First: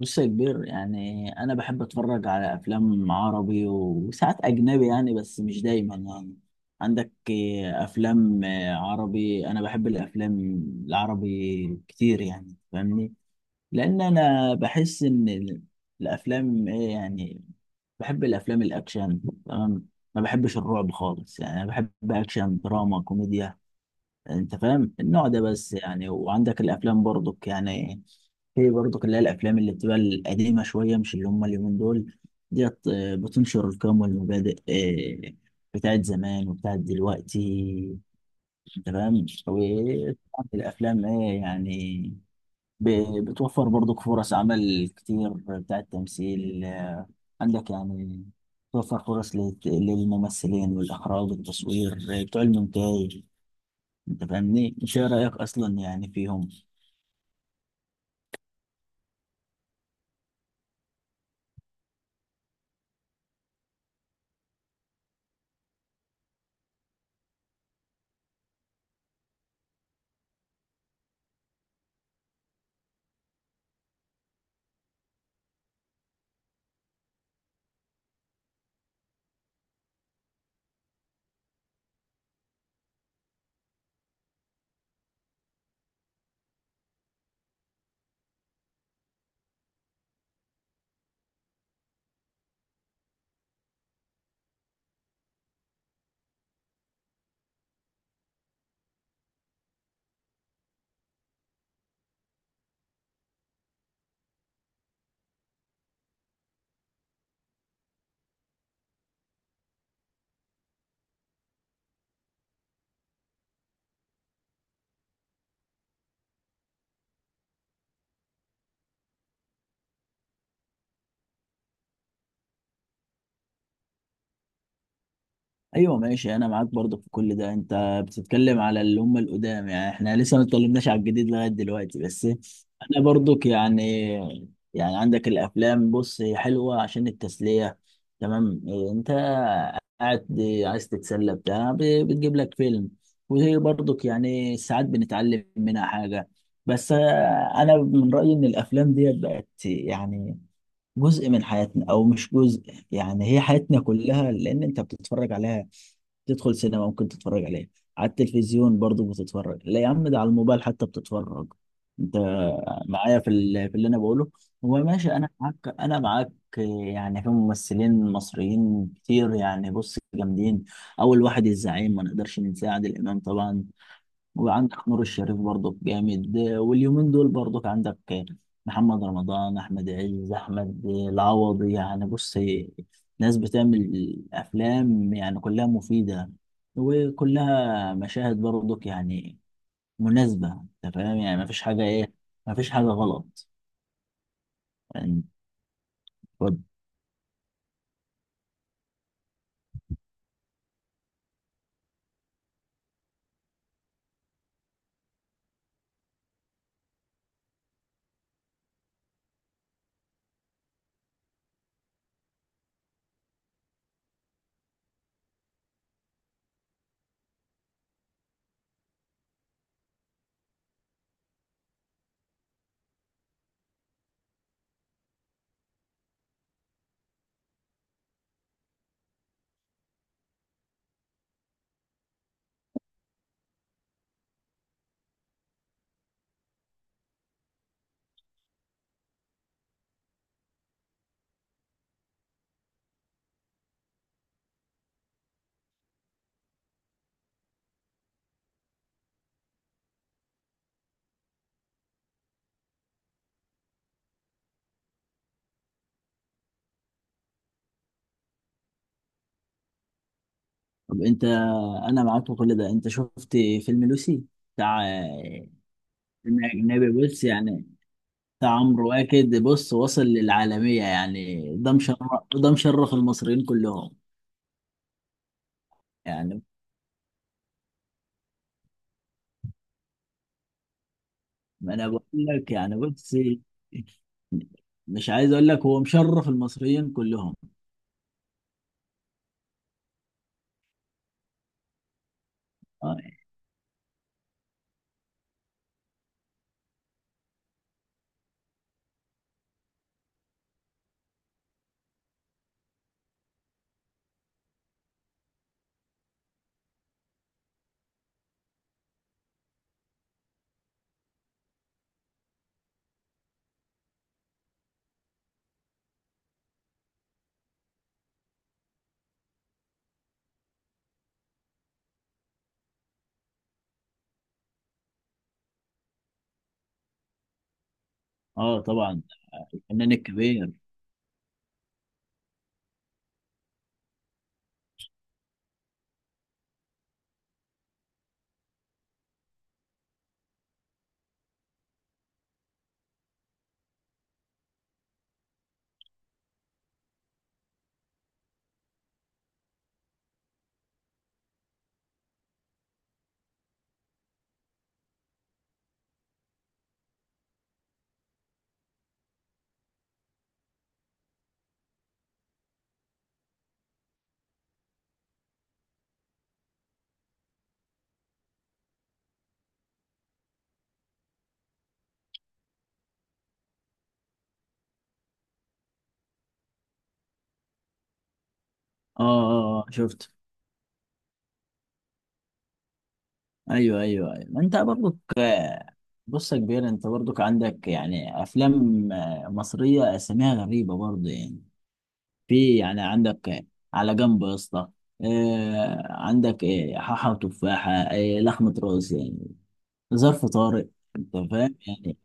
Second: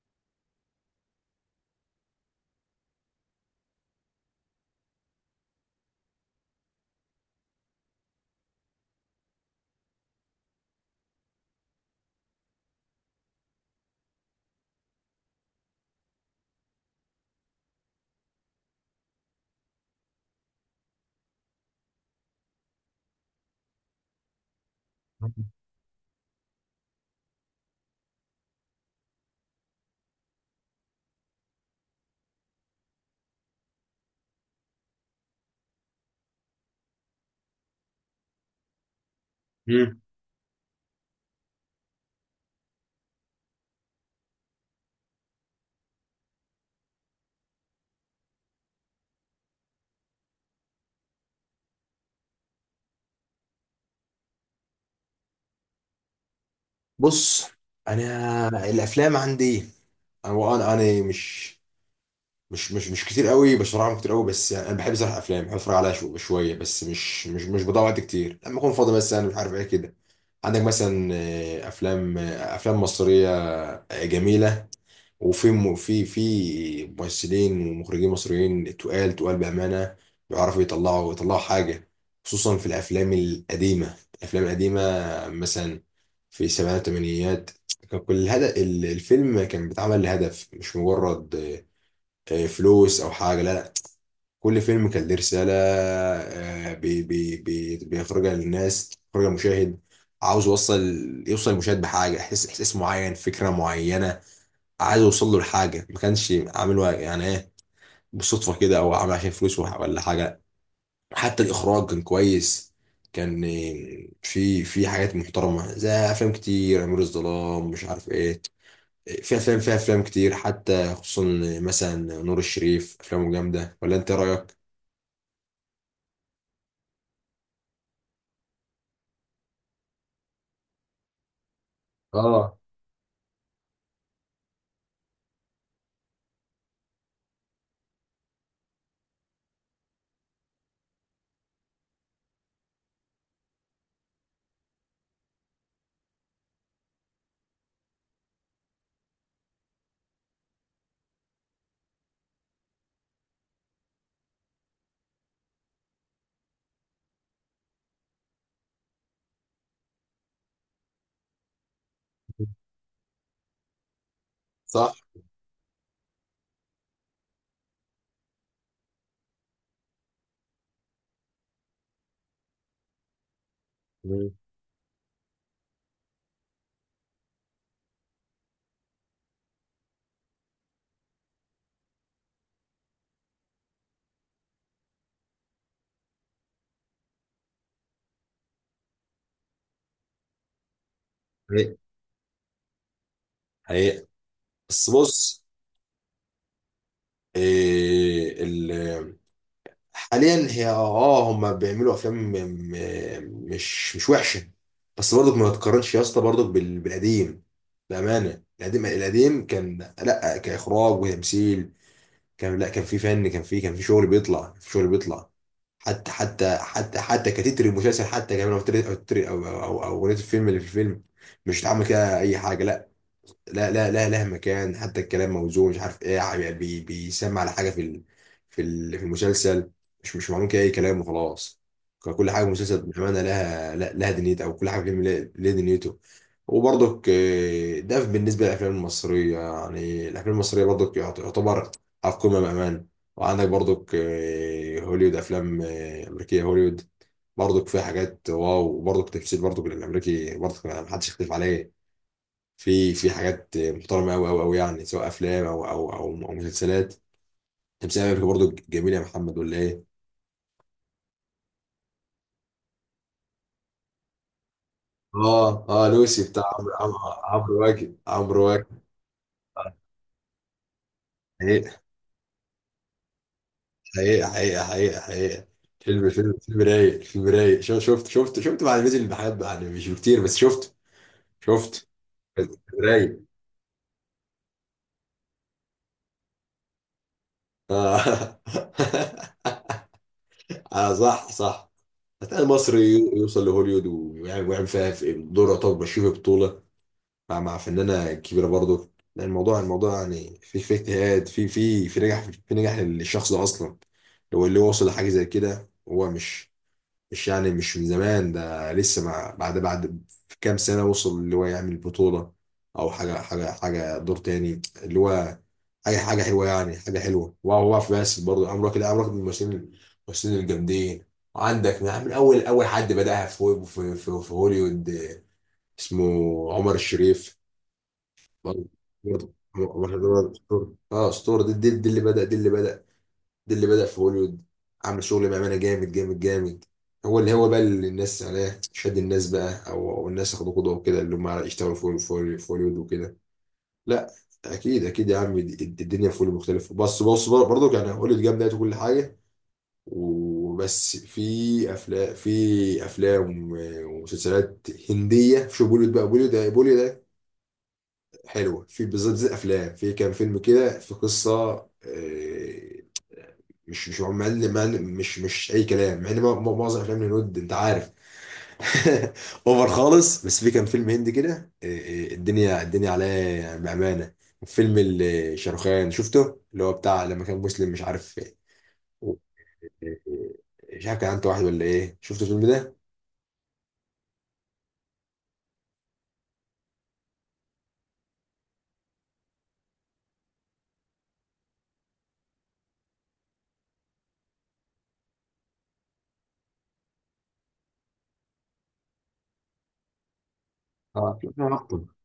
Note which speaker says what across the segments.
Speaker 1: بص يا كبير، يعني انا بحب اتفرج على افلام عربي وساعات اجنبي يعني، بس مش دايما يعني. عندك افلام عربي. انا بحب الافلام العربي كتير، يعني فاهمني. لان انا بحس ان الافلام ايه يعني. بحب الافلام الاكشن. تمام. ما بحبش الرعب خالص، يعني انا بحب اكشن دراما كوميديا. انت فاهم النوع ده بس، يعني وعندك الافلام برضك يعني. في برضك اللي هي الافلام اللي بتبقى القديمه شويه، مش اللي هم اليومين دول ديت، بتنشر القيم والمبادئ، آه، بتاعت زمان وبتاعت دلوقتي. انت فاهم؟
Speaker 2: مم.
Speaker 1: وطبعاً الافلام ايه يعني، بتوفر برضك فرص عمل كتير بتاعت تمثيل. عندك يعني توفر فرص للممثلين والإخراج والتصوير، بتوع المونتاج. انت فاهمني، ايش رايك اصلا يعني فيهم؟
Speaker 2: بص، انا الافلام عندي، انا مش كتير قوي بشرحهم كتير قوي، بس يعني انا بحب صراحة افلام بحب اتفرج عليها شويه، بس مش بضيع وقت كتير لما اكون فاضي، مثلا مش عارف ايه كده. عندك مثلا افلام، افلام مصريه جميله، وفي في ممثلين ومخرجين مصريين، تقال تقال بأمانة، بيعرفوا يطلعوا يطلعوا حاجة، خصوصا في الأفلام القديمة الأفلام القديمة، مثلا في السبعينات والثمانينات. كان كل الهدف، الفيلم كان بيتعمل لهدف، مش مجرد فلوس أو حاجة. لا لا، كل فيلم كان ليه رسالة آه، بي بي بي بيخرجها للناس، بيخرجها للمشاهد، عاوز يوصل المشاهد بحاجة، إحساس معين، فكرة معينة، عايز اوصل له لحاجه ما كانش عامله يعني ايه، بالصدفه كده، او عامل عشان فلوس ولا حاجه. حتى الاخراج كان كويس، كان في حاجات محترمه، زي افلام كتير، امير الظلام مش عارف ايه، في افلام، فيها افلام كتير حتى، خصوصا مثلا نور الشريف افلامه جامده، ولا انت إيه رايك؟
Speaker 1: ايوه ماشي، انا معاك برضه في كل ده. انت بتتكلم على اللي هم القدام، يعني احنا لسه ما اتكلمناش على الجديد لغايه دلوقتي بس.
Speaker 2: اه،
Speaker 1: انا برضك يعني عندك الافلام. بص، هي حلوه عشان التسليه. تمام. انت قاعد عايز تتسلى بتاع، بتجيب لك فيلم. وهي برضك يعني ساعات بنتعلم منها حاجه. بس، انا من رايي ان الافلام ديت بقت يعني جزء من حياتنا او مش جزء. يعني هي حياتنا كلها، لان انت بتتفرج عليها، تدخل سينما ممكن تتفرج عليها، على التلفزيون برضو بتتفرج، لا يا عم، ده على الموبايل حتى بتتفرج. انت معايا في اللي انا بقوله؟ هو
Speaker 2: صح.
Speaker 1: ماشي، انا معاك. يعني في ممثلين مصريين كتير، يعني بص جامدين. اول واحد الزعيم ما نقدرش ننساه، عادل امام طبعا.
Speaker 2: مم.
Speaker 1: وعندك نور الشريف برضك جامد. واليومين دول برضك عندك محمد رمضان، احمد عز، احمد العوضي. يعني بص، ناس بتعمل افلام يعني كلها مفيدة، وكلها مشاهد برضك يعني مناسبة. انت فاهم يعني، ما فيش
Speaker 2: حقيقة
Speaker 1: حاجة ايه، ما فيش حاجة غلط
Speaker 2: حقيقة، بس
Speaker 1: يعني.
Speaker 2: بص،
Speaker 1: طب،
Speaker 2: إيه ال حاليا هي هم بيعملوا افلام، مش وحشه، بس برضك ما تقارنش يا اسطى، برضك بالقديم. بامانه القديم القديم، كان لا كاخراج وتمثيل، كان لا، كان في فن، كان في شغل بيطلع، في شغل بيطلع، حتى كتتر المسلسل، حتى كمان او تتر- او تتر- او او أو اغنيه الفيلم اللي في الفيلم، مش اتعمل كده اي حاجه. لا لا لا لا، لها مكان، حتى الكلام موزون، مش عارف ايه يعني، بيسمع على حاجه في المسلسل، مش معلوم كده اي كلام وخلاص. كل حاجه في المسلسل بامانه لها، لها دنيتها، او كل حاجه في الفيلم لها دنيته. وبرضك، ده بالنسبه للافلام المصريه، يعني الافلام المصريه برضك يعتبر على القمه بامان. وعندك برضك هوليوود، افلام امريكيه، هوليوود برضك فيها حاجات، واو، وبرضك تمثيل، برضك الامريكي برضك ما حدش يختلف عليه، في حاجات محترمه قوي قوي قوي، يعني سواء افلام أو مسلسلات، تمثيل امريكا برضو جميل يا محمد، ولا ايه؟
Speaker 1: طب انت، انا معاك في كل ده. انت شفت فيلم لوسي بتاع،
Speaker 2: اه اه، لوسي بتاع
Speaker 1: فيلم
Speaker 2: عمرو
Speaker 1: اجنبي
Speaker 2: عمرو
Speaker 1: بص
Speaker 2: عمرو
Speaker 1: يعني،
Speaker 2: واكد عمرو
Speaker 1: بتاع
Speaker 2: واكد
Speaker 1: عمرو واكد، بص وصل للعالمية؟ يعني ده
Speaker 2: حقيقة
Speaker 1: مشرف. ده مشرف المصريين كلهم.
Speaker 2: حقيقة حقيقة حقيقة حقيقة، فيلم فيلم
Speaker 1: يعني
Speaker 2: فيلم رايق فيلم رايق، شفت بعد ما نزل، بحب يعني مش كتير، بس شفت
Speaker 1: ما
Speaker 2: شفت
Speaker 1: انا بقول لك
Speaker 2: فيلم
Speaker 1: يعني بص،
Speaker 2: رايق.
Speaker 1: مش عايز اقول لك، هو مشرف المصريين كلهم.
Speaker 2: اه صح صح، هتلاقي المصري
Speaker 1: اه،
Speaker 2: يوصل لهوليود ويعمل فيها في دور، يعتبر ماشي في بطولة، مع فنانة كبيرة، برضو لأن الموضوع يعني في اجتهاد، في نجاح للشخص ده أصلا، لو اللي وصل لحاجة زي كده، هو مش يعني مش من زمان ده، لسه مع بعد في كام سنة وصل اللي هو يعمل بطولة، أو حاجة دور تاني، اللي هو حاجة حلوة يعني حاجة حلوة، وهو واقف بس، برضه عمرو واكد من الممثلين الجامدين. عندك من أول أول حد بدأها في هوليوود، اسمه عمر الشريف.
Speaker 1: آه
Speaker 2: برضه
Speaker 1: طبعا.
Speaker 2: برضه
Speaker 1: الفنان
Speaker 2: عمر
Speaker 1: الكبير.
Speaker 2: اسطوره، اسطوره، دي اللي بدأ دي اللي بدأ في هوليوود، عامل شغل بأمانة، جامد جامد جامد. هو اللي هو بقى، اللي الناس عليه شد الناس بقى، أو الناس اخدوا قدوه وكده، اللي هم يشتغلوا في هوليوود وكده. لا، اكيد اكيد يا عم، الدنيا في هوليوود مختلفه، بس بص برضه يعني هوليوود جامده وكل حاجه. وبس في افلام ومسلسلات هنديه، شو بوليوود بقى، بوليوود ده، بوليوود حلوه، في بالظبط زي الافلام، في كام فيلم كده في قصه، آه، مش مش اي كلام، مع ان معظم افلام الهنود انت عارف، اوفر خالص، بس في كام فيلم هندي كده، آه، الدنيا الدنيا عليه، يعني بامانه. فيلم شاروخان شفته، اللي هو بتاع لما كان مسلم مش عارف، آه،
Speaker 1: اه، اه، اه، شفت.
Speaker 2: مش عارف كان عنده واحد ولا ايه، شفت الفيلم ده؟
Speaker 1: ايوه، ايوه، ايوه، ما انت برضك. بص يا كبير، انت برضك عندك يعني افلام مصرية، اساميها غريبة برضه يعني. في يعني عندك، على جنب يا اسطى، عندك حاحة وتفاحة، لحمة راس يعني، ظرف طارئ. انت
Speaker 2: اه
Speaker 1: فاهم يعني.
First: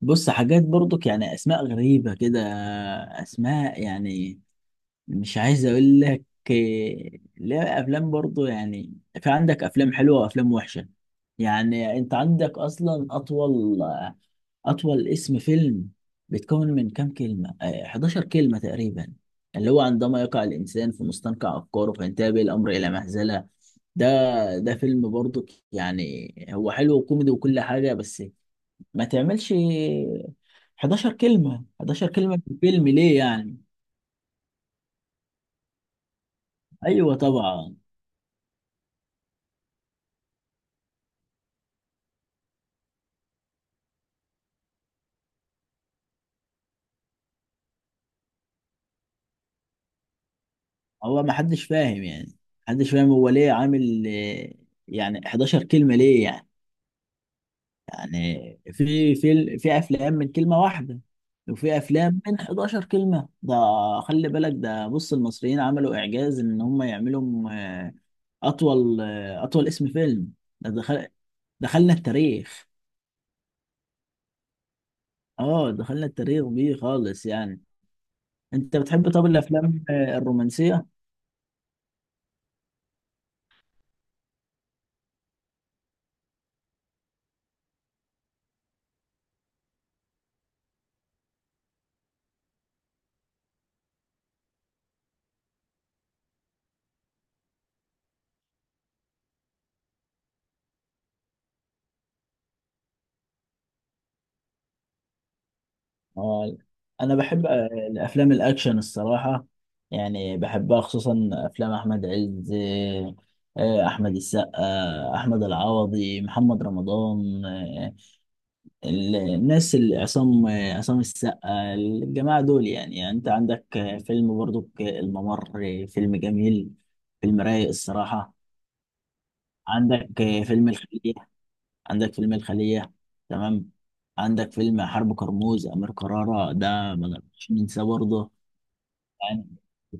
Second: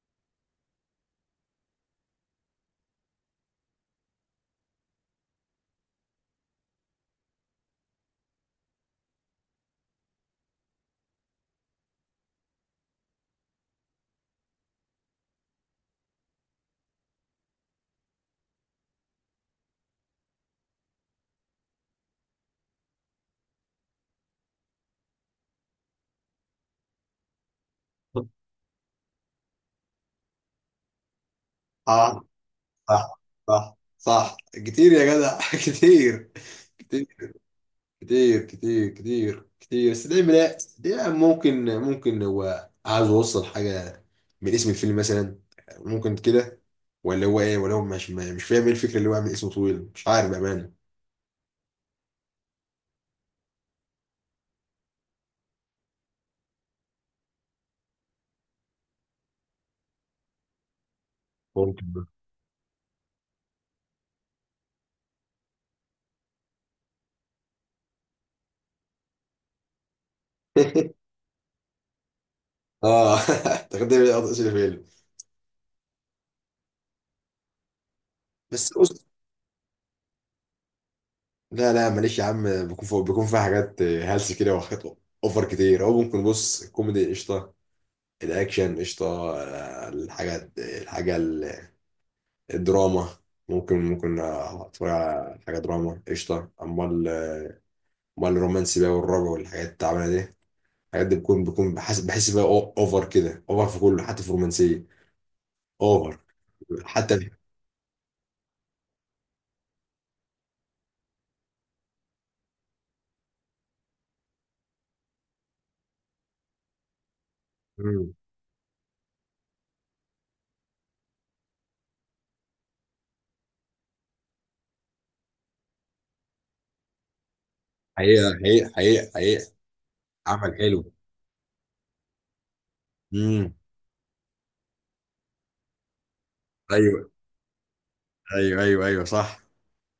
Speaker 1: بص حاجات برضك يعني اسماء غريبة كده، اسماء يعني مش عايز اقول لك، لا، افلام برضو يعني. في عندك افلام حلوة وافلام وحشة. يعني انت عندك اصلا أطول اسم فيلم بيتكون من كام كلمة؟ 11 كلمة تقريبا، اللي هو: عندما يقع الإنسان في مستنقع أفكاره فينتهي به الأمر إلى مهزلة. ده ده فيلم برضو. يعني هو حلو وكوميدي وكل حاجة، بس ما تعملش 11 كلمة، 11
Speaker 2: اه،
Speaker 1: كلمة في فيلم ليه
Speaker 2: صح
Speaker 1: يعني؟
Speaker 2: صح صح، كتير يا جدع، كتير
Speaker 1: أيوه طبعا.
Speaker 2: كتير كتير كتير كتير. بس دايما، لا دايما، ممكن هو عاوز يوصل حاجة من اسم الفيلم مثلا، ممكن كده، ولا هو ايه، ولا هو مش فاهم ايه الفكرة اللي هو عامل اسمه طويل، مش عارف بأمانة،
Speaker 1: هو ما حدش فاهم يعني، محدش فاهم هو ليه عامل، يعني 11 كلمة ليه يعني؟ يعني في افلام من كلمه واحده، وفي
Speaker 2: ممكن بقى.
Speaker 1: افلام من 11 كلمه ده. خلي بالك ده، بص المصريين عملوا اعجاز ان هم يعملوا اطول اطول اسم فيلم. ده دخلنا التاريخ.
Speaker 2: اه تقدم لي اسم الفيلم.
Speaker 1: اه، دخلنا التاريخ بيه خالص يعني.
Speaker 2: بس
Speaker 1: انت
Speaker 2: بص،
Speaker 1: بتحب؟ طب، الافلام الرومانسيه؟
Speaker 2: لا لا معلش يا عم، بيكون فوق، بيكون فيها حاجات هلس كده وحاجات اوفر كتير، او ممكن بص، الكوميدي قشطة، الاكشن قشطة، آه، الحاجات الحاجة الدراما، ممكن اتفرج على حاجه دراما قشطه، امال الرومانسي بقى، والرعب والحاجات التعبانه دي، الحاجات دي بكون بحس بقى اوفر كده، اوفر في كله حتى في الرومانسيه اوفر،
Speaker 1: آه، انا
Speaker 2: حتى في-
Speaker 1: بحب الافلام الاكشن الصراحه. يعني بحبها خصوصا افلام احمد عز، احمد السقا، احمد العوضي، محمد رمضان،
Speaker 2: مم.
Speaker 1: الناس اللي عصام، عصام السقا. الجماعه دول يعني انت عندك فيلم برضو الممر. فيلم جميل، فيلم رايق الصراحه.
Speaker 2: حقيقه حقيقه حقيقه حقيقه،
Speaker 1: عندك
Speaker 2: عمل
Speaker 1: فيلم
Speaker 2: حلو،
Speaker 1: الخلية. عندك فيلم الخلية
Speaker 2: امم،
Speaker 1: تمام. عندك فيلم حرب كرموز، أمير كرارة ده ما
Speaker 2: ايوه
Speaker 1: نقدرش ننساه برضه.
Speaker 2: ايوه ايوه ايوه، صح،
Speaker 1: يعني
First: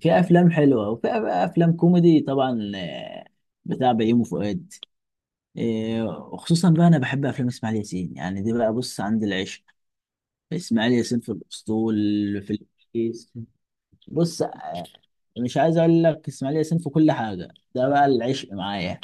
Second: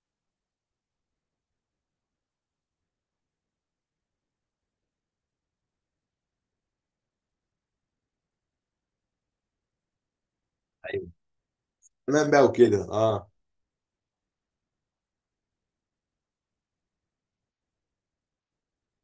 Speaker 1: في أفلام حلوة وفي أفلام كوميدي طبعا، بتاع بيومي فؤاد. وخصوصا بقى أنا بحب أفلام إسماعيل ياسين. يعني دي بقى بص: عند العشق، إسماعيل
Speaker 2: ايوه،
Speaker 1: ياسين في الأسطول،
Speaker 2: تمام بقى
Speaker 1: في
Speaker 2: وكده،
Speaker 1: الكيس، بص. يعني مش عايز اقول لك، اسماعيل ياسين في كل حاجه ده بقى العشق معايا،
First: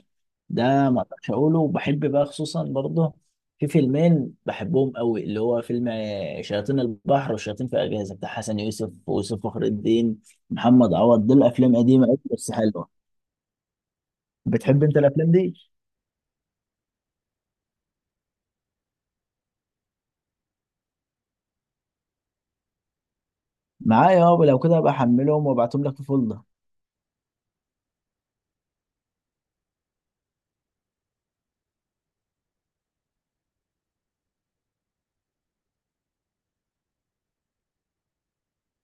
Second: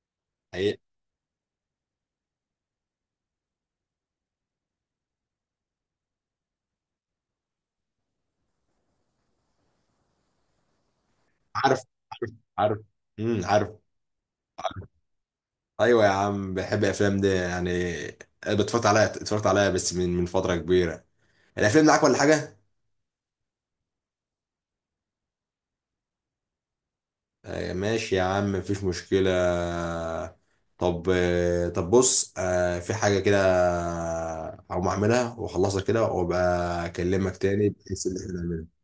Speaker 2: حقيقه،
Speaker 1: ده ما اقدرش اقوله. وبحب بقى خصوصا برضه في فيلمين بحبهم قوي، اللي هو فيلم شياطين البحر، والشياطين في اجهزه، بتاع حسن يوسف ويوسف فخر الدين، محمد عوض. دول افلام
Speaker 2: عارف
Speaker 1: قديمه قوي
Speaker 2: عارف
Speaker 1: بس
Speaker 2: عارف
Speaker 1: حلوه.
Speaker 2: عارف،
Speaker 1: بتحب انت الافلام دي؟
Speaker 2: ايوه يا عم بحب الافلام دي يعني، أنا اتفرجت عليها اتفرجت عليها بس من فتره كبيره، الافلام معاك ولا حاجه؟
Speaker 1: معايا. اه، لو كده ابقى احملهم وابعتهم لك في فولدر.
Speaker 2: ماشي يا عم، مفيش مشكلة. طب طب بص في حاجة كده، هقوم أعملها وأخلصها كده، وأبقى أكلمك تاني، بحيث إن إحنا نعملها